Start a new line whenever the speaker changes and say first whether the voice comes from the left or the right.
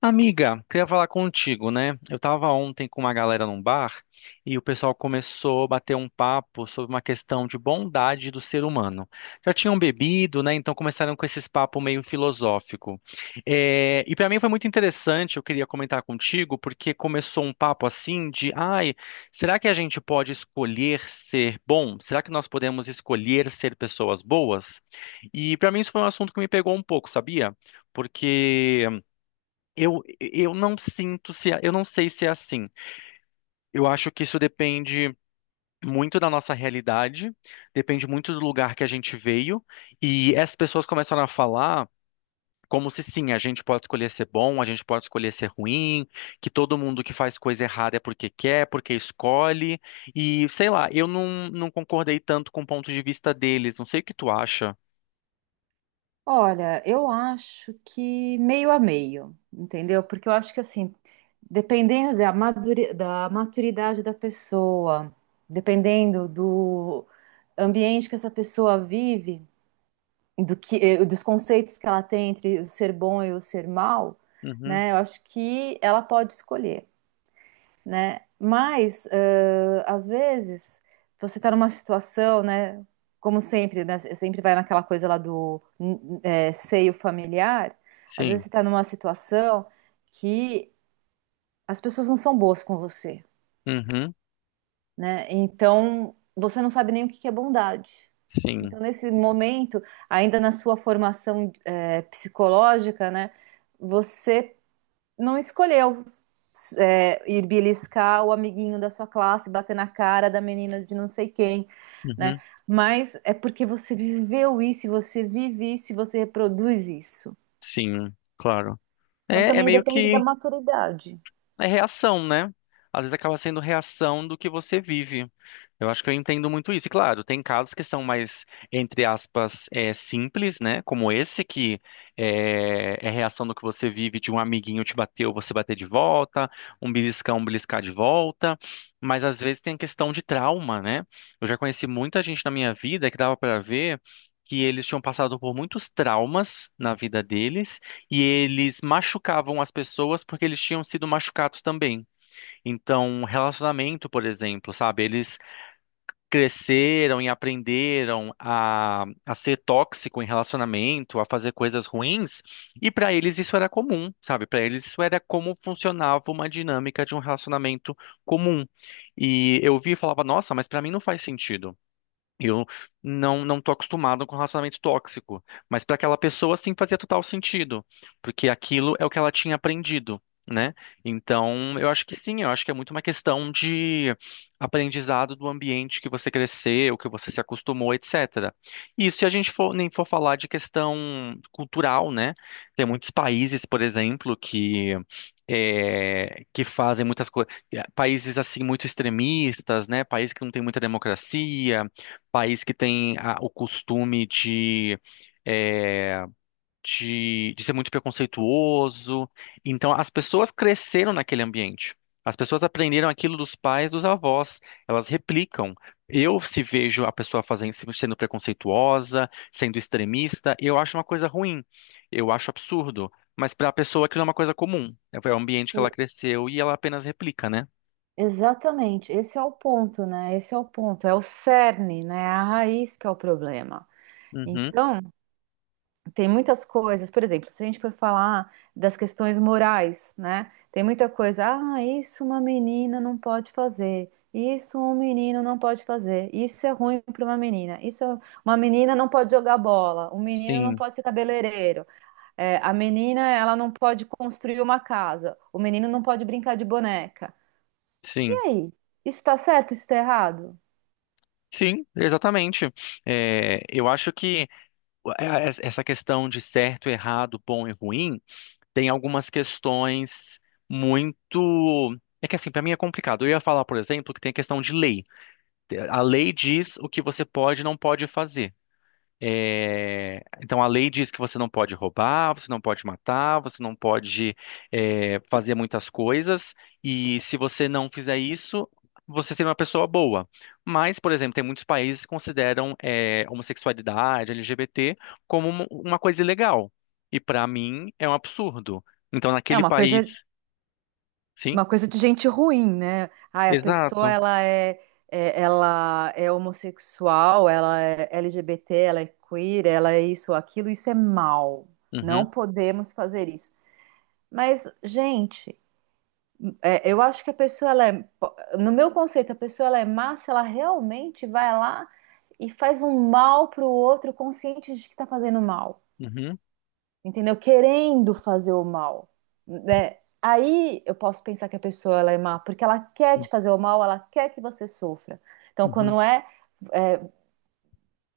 left: Amiga, queria falar contigo, né? Eu tava ontem com uma galera num bar e o pessoal começou a bater um papo sobre uma questão de bondade do ser humano. Já tinham bebido, né? Então começaram com esses papo meio filosófico. E para mim foi muito interessante, eu queria comentar contigo, porque começou um papo assim de, ai, será que a gente pode escolher ser bom? Será que nós podemos escolher ser pessoas boas? E para mim isso foi um assunto que me pegou um pouco, sabia? Porque eu não sinto se, eu não sei se é assim. Eu acho que isso depende muito da nossa realidade, depende muito do lugar que a gente veio, e essas pessoas começaram a falar como se sim, a gente pode escolher ser bom, a gente pode escolher ser ruim, que todo mundo que faz coisa errada é porque quer, porque escolhe, e sei lá, eu não concordei tanto com o ponto de vista deles, não sei o que tu acha.
right: Olha, eu acho que meio a meio, entendeu? Porque eu acho que assim, dependendo da da maturidade da pessoa, dependendo do ambiente que essa pessoa vive, e do que, dos conceitos que ela tem entre o ser bom e o ser mal,
left: Uhum,
right: né? Eu acho que ela pode escolher, né? Mas, às vezes, você está numa situação, né? Como sempre, né? Sempre vai naquela coisa lá do é, seio familiar. Às vezes
left: sim,
right: você está numa situação que as pessoas não são boas com você,
left: uhum,
right: né? Então, você não sabe nem o que que é bondade.
left: sim,
right: Então, nesse momento, ainda na sua formação, é, psicológica, né? Você não escolheu, é, ir beliscar o amiguinho da sua classe, bater na cara da menina de não sei quem, né?
left: uhum,
right: Mas é porque você viveu isso, você vive isso, e você reproduz isso.
left: sim, claro.
right: Então
left: É, é
right: também
left: meio
right: depende da
left: que
right: maturidade.
left: é reação, né? Às vezes acaba sendo reação do que você vive. Eu acho que eu entendo muito isso. E claro, tem casos que são mais, entre aspas, simples, né? Como esse, que é reação do que você vive, de um amiguinho te bateu, você bater de volta, um beliscão, beliscar de volta. Mas às vezes tem a questão de trauma, né? Eu já conheci muita gente na minha vida que dava pra ver que eles tinham passado por muitos traumas na vida deles e eles machucavam as pessoas porque eles tinham sido machucados também. Então, relacionamento, por exemplo, sabe? Eles cresceram e aprenderam a ser tóxico em relacionamento, a fazer coisas ruins, e para eles isso era comum, sabe? Para eles isso era como funcionava uma dinâmica de um relacionamento comum. E eu vi e falava, nossa, mas para mim não faz sentido. Eu não tô acostumado com relacionamento tóxico, mas para aquela pessoa sim fazia total sentido, porque aquilo é o que ela tinha aprendido, né? Então, eu acho que sim, eu acho que é muito uma questão de aprendizado do ambiente que você cresceu, que você se acostumou, etc. E isso se a gente for, nem for falar de questão cultural, né? Tem muitos países, por exemplo, que que fazem muitas coisas, países assim muito extremistas, né? Países que não têm muita democracia, país que tem o costume de, é, de, ser muito preconceituoso. Então, as pessoas cresceram naquele ambiente. As pessoas aprenderam aquilo dos pais, dos avós. Elas replicam. Eu, se vejo a pessoa fazendo, sendo preconceituosa, sendo extremista, eu acho uma coisa ruim. Eu acho absurdo. Mas para a pessoa aquilo é uma coisa comum. É o ambiente que ela cresceu e ela apenas replica, né?
right: Exatamente, esse é o ponto, né? Esse é o ponto, é o cerne, né? É a raiz que é o problema.
left: Uhum.
right: Então, tem muitas coisas, por exemplo, se a gente for falar das questões morais, né? Tem muita coisa, ah, isso uma menina não pode fazer, isso um menino não pode fazer, isso é ruim para uma menina, uma menina não pode jogar bola, um menino não
left: Sim,
right: pode ser cabeleireiro, é, a menina ela não pode construir uma casa, o menino não pode brincar de boneca. E
left: sim.
right: aí? Isso está certo, isso está errado?
left: Sim, exatamente. É, eu acho que essa questão de certo, errado, bom e ruim tem algumas questões muito. É que assim, para mim é complicado. Eu ia falar, por exemplo, que tem a questão de lei. A lei diz o que você pode e não pode fazer. Então a lei diz que você não pode roubar, você não pode matar, você não pode fazer muitas coisas, e se você não fizer isso, você seria uma pessoa boa. Mas, por exemplo, tem muitos países que consideram homossexualidade, LGBT, como uma coisa ilegal. E para mim é um absurdo. Então,
right: É
left: naquele
right: uma coisa.
left: país, sim,
right: Uma coisa de gente ruim, né? Ai, a pessoa
left: exato.
right: ela é, ela é homossexual, ela é LGBT, ela é queer, ela é isso, aquilo, isso é mal. Não
left: Uhum,
right: podemos fazer isso. Mas, gente, é, eu acho que a pessoa ela é, no meu conceito, a pessoa ela é má se ela realmente vai lá e faz um mal pro outro consciente de que tá fazendo mal,
left: uhum,
right: entendeu? Querendo fazer o mal, né? Aí eu posso pensar que a pessoa ela é má, porque ela quer te fazer o mal, ela quer que você sofra. Então,
left: uhum,
right: quando é, é,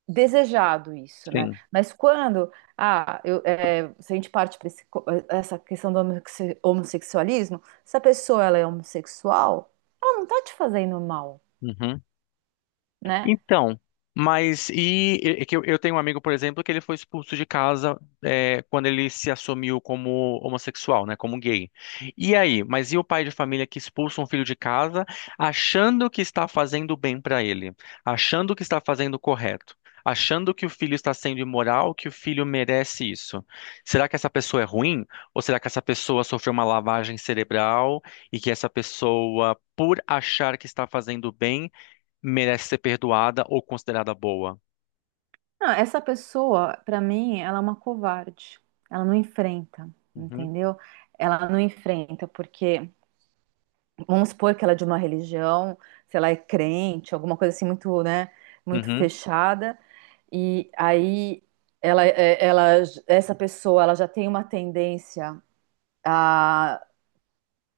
right: desejado isso, né?
left: sim.
right: Mas quando, ah, eu, é, se a gente parte para essa questão do homossexualismo, se a pessoa ela é homossexual, ela não tá te fazendo mal,
left: Uhum.
right: né?
left: Então, mas e é que eu tenho um amigo, por exemplo, que ele foi expulso de casa quando ele se assumiu como homossexual, né, como gay. E aí, mas e o pai de família que expulsa um filho de casa achando que está fazendo bem para ele, achando que está fazendo o correto, achando que o filho está sendo imoral, que o filho merece isso? Será que essa pessoa é ruim? Ou será que essa pessoa sofreu uma lavagem cerebral e que essa pessoa, por achar que está fazendo bem, merece ser perdoada ou considerada boa.
right: Não, essa pessoa, para mim, ela é uma covarde. Ela não enfrenta,
left: Uhum,
right: entendeu? Ela não enfrenta porque vamos supor que ela é de uma religião, se ela é crente, alguma coisa assim muito, né, muito
left: uhum,
right: fechada, e aí ela, ela, essa pessoa, ela já tem uma tendência a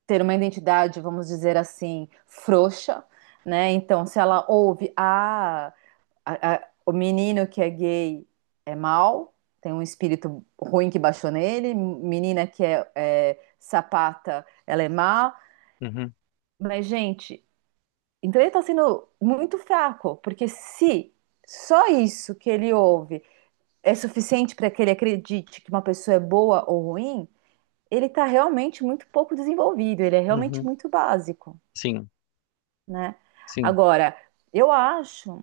right: ter uma identidade, vamos dizer assim, frouxa, né? Então, se ela ouve, ah, o menino que é gay é mau, tem um espírito ruim que baixou nele, menina que é, é sapata, ela é má,
left: uhum,
right: mas, gente, então ele está sendo muito fraco, porque se só isso que ele ouve é suficiente para que ele acredite que uma pessoa é boa ou ruim, ele está realmente muito pouco desenvolvido, ele é realmente
left: uhum.
right: muito básico,
left: Sim,
right: né?
left: sim.
right: Agora, eu acho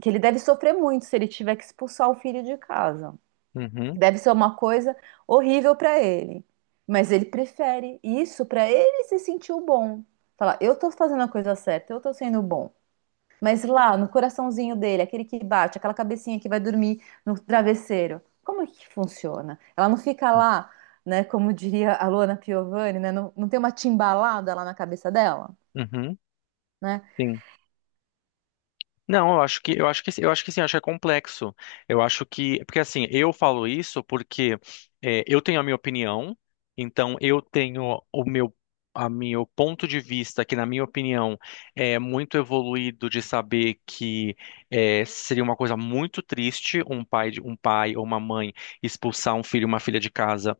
right: que ele deve sofrer muito se ele tiver que expulsar o filho de casa.
left: Uhum,
right: Deve ser uma coisa horrível para ele. Mas ele prefere isso para ele se sentir o bom. Falar, eu estou fazendo a coisa certa, eu estou sendo bom. Mas lá, no coraçãozinho dele, aquele que bate, aquela cabecinha que vai dormir no travesseiro, como é que funciona? Ela não fica lá, né, como diria a Luana Piovani, né, não tem uma timbalada lá na cabeça dela,
left: uhum,
right: né?
left: sim. Não, eu acho que sim, eu acho que é complexo. Eu acho que porque assim, eu falo isso porque eu tenho a minha opinião, então eu tenho o meu a meu ponto de vista que na minha opinião é muito evoluído de saber que seria uma coisa muito triste um um pai ou uma mãe expulsar um filho e uma filha de casa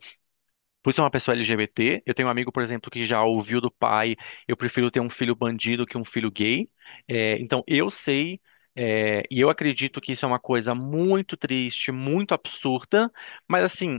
left: por ser uma pessoa LGBT. Eu tenho um amigo, por exemplo, que já ouviu do pai, eu prefiro ter um filho bandido que um filho gay. É, então eu sei, e eu acredito que isso é uma coisa muito triste, muito absurda, mas assim,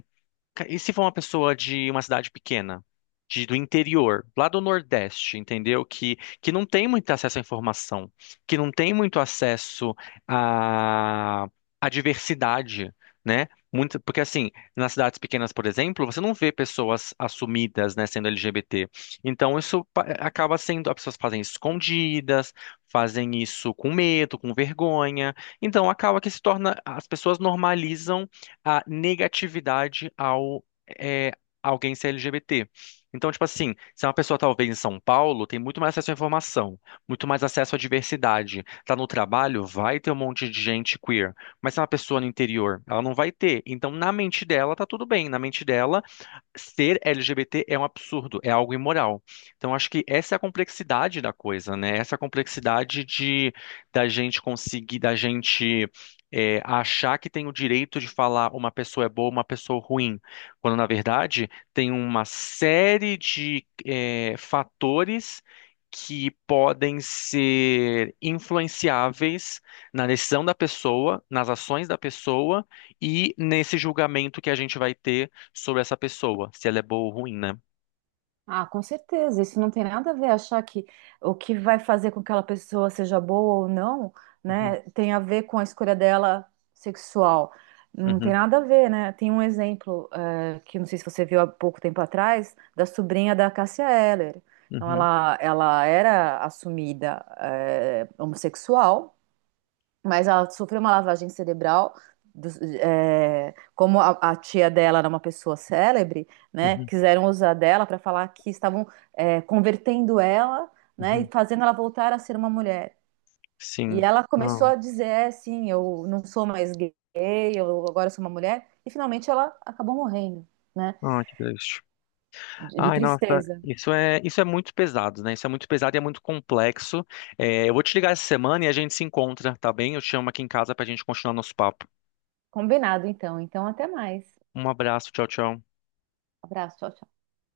left: E se for uma pessoa de uma cidade pequena, de, do interior, lá do Nordeste, entendeu? Que não tem muito acesso à informação, que não tem muito acesso à, à diversidade, né? Muito, porque, assim, nas cidades pequenas, por exemplo, você não vê pessoas assumidas, né, sendo LGBT. Então, acaba sendo, as pessoas fazem isso escondidas, fazem isso com medo, com vergonha. Então, acaba que se torna, as pessoas normalizam a negatividade ao é, alguém ser LGBT. Então, tipo assim, se é uma pessoa talvez em São Paulo, tem muito mais acesso à informação, muito mais acesso à diversidade. Tá no trabalho, vai ter um monte de gente queer. Mas se é uma pessoa no interior, ela não vai ter. Então, na mente dela, tá tudo bem. Na mente dela, ser LGBT é um absurdo, é algo imoral. Então, acho que essa é a complexidade da coisa, né? Essa é a complexidade de da gente conseguir, da gente achar que tem o direito de falar uma pessoa é boa, uma pessoa ruim, quando na verdade tem uma série de fatores que podem ser influenciáveis na decisão da pessoa, nas ações da pessoa e nesse julgamento que a gente vai ter sobre essa pessoa, se ela é boa ou ruim, né?
right: Ah, com certeza. Isso não tem nada a ver. Achar que o que vai fazer com que aquela pessoa seja boa ou não,
left: Uhum,
right: né, tem a ver com a escolha dela sexual. Não tem
left: uhum,
right: nada a ver, né? Tem um exemplo, que não sei se você viu há pouco tempo atrás, da sobrinha da Cássia Eller. Então,
left: uhum,
right: ela era assumida, eh, homossexual, mas ela sofreu uma lavagem cerebral. É, como a tia dela era uma pessoa célebre, né,
left: uhum,
right: quiseram usar dela para falar que estavam é, convertendo ela, né, e
left: uhum.
right: fazendo ela voltar a ser uma mulher. E
left: Sim.
right: ela
left: Ah,
right: começou a dizer, é, sim, eu não sou mais gay, eu agora sou uma mulher. E finalmente ela acabou morrendo, né,
left: ah, que triste.
right: de
left: Ai, nossa,
right: tristeza.
left: isso é muito pesado, né? Isso é muito pesado e é muito complexo. É, eu vou te ligar essa semana e a gente se encontra, tá bem? Eu te chamo aqui em casa pra gente continuar nosso papo.
right: Combinado, então. Então, até mais.
left: Um abraço, tchau, tchau.
right: Abraço. Tchau,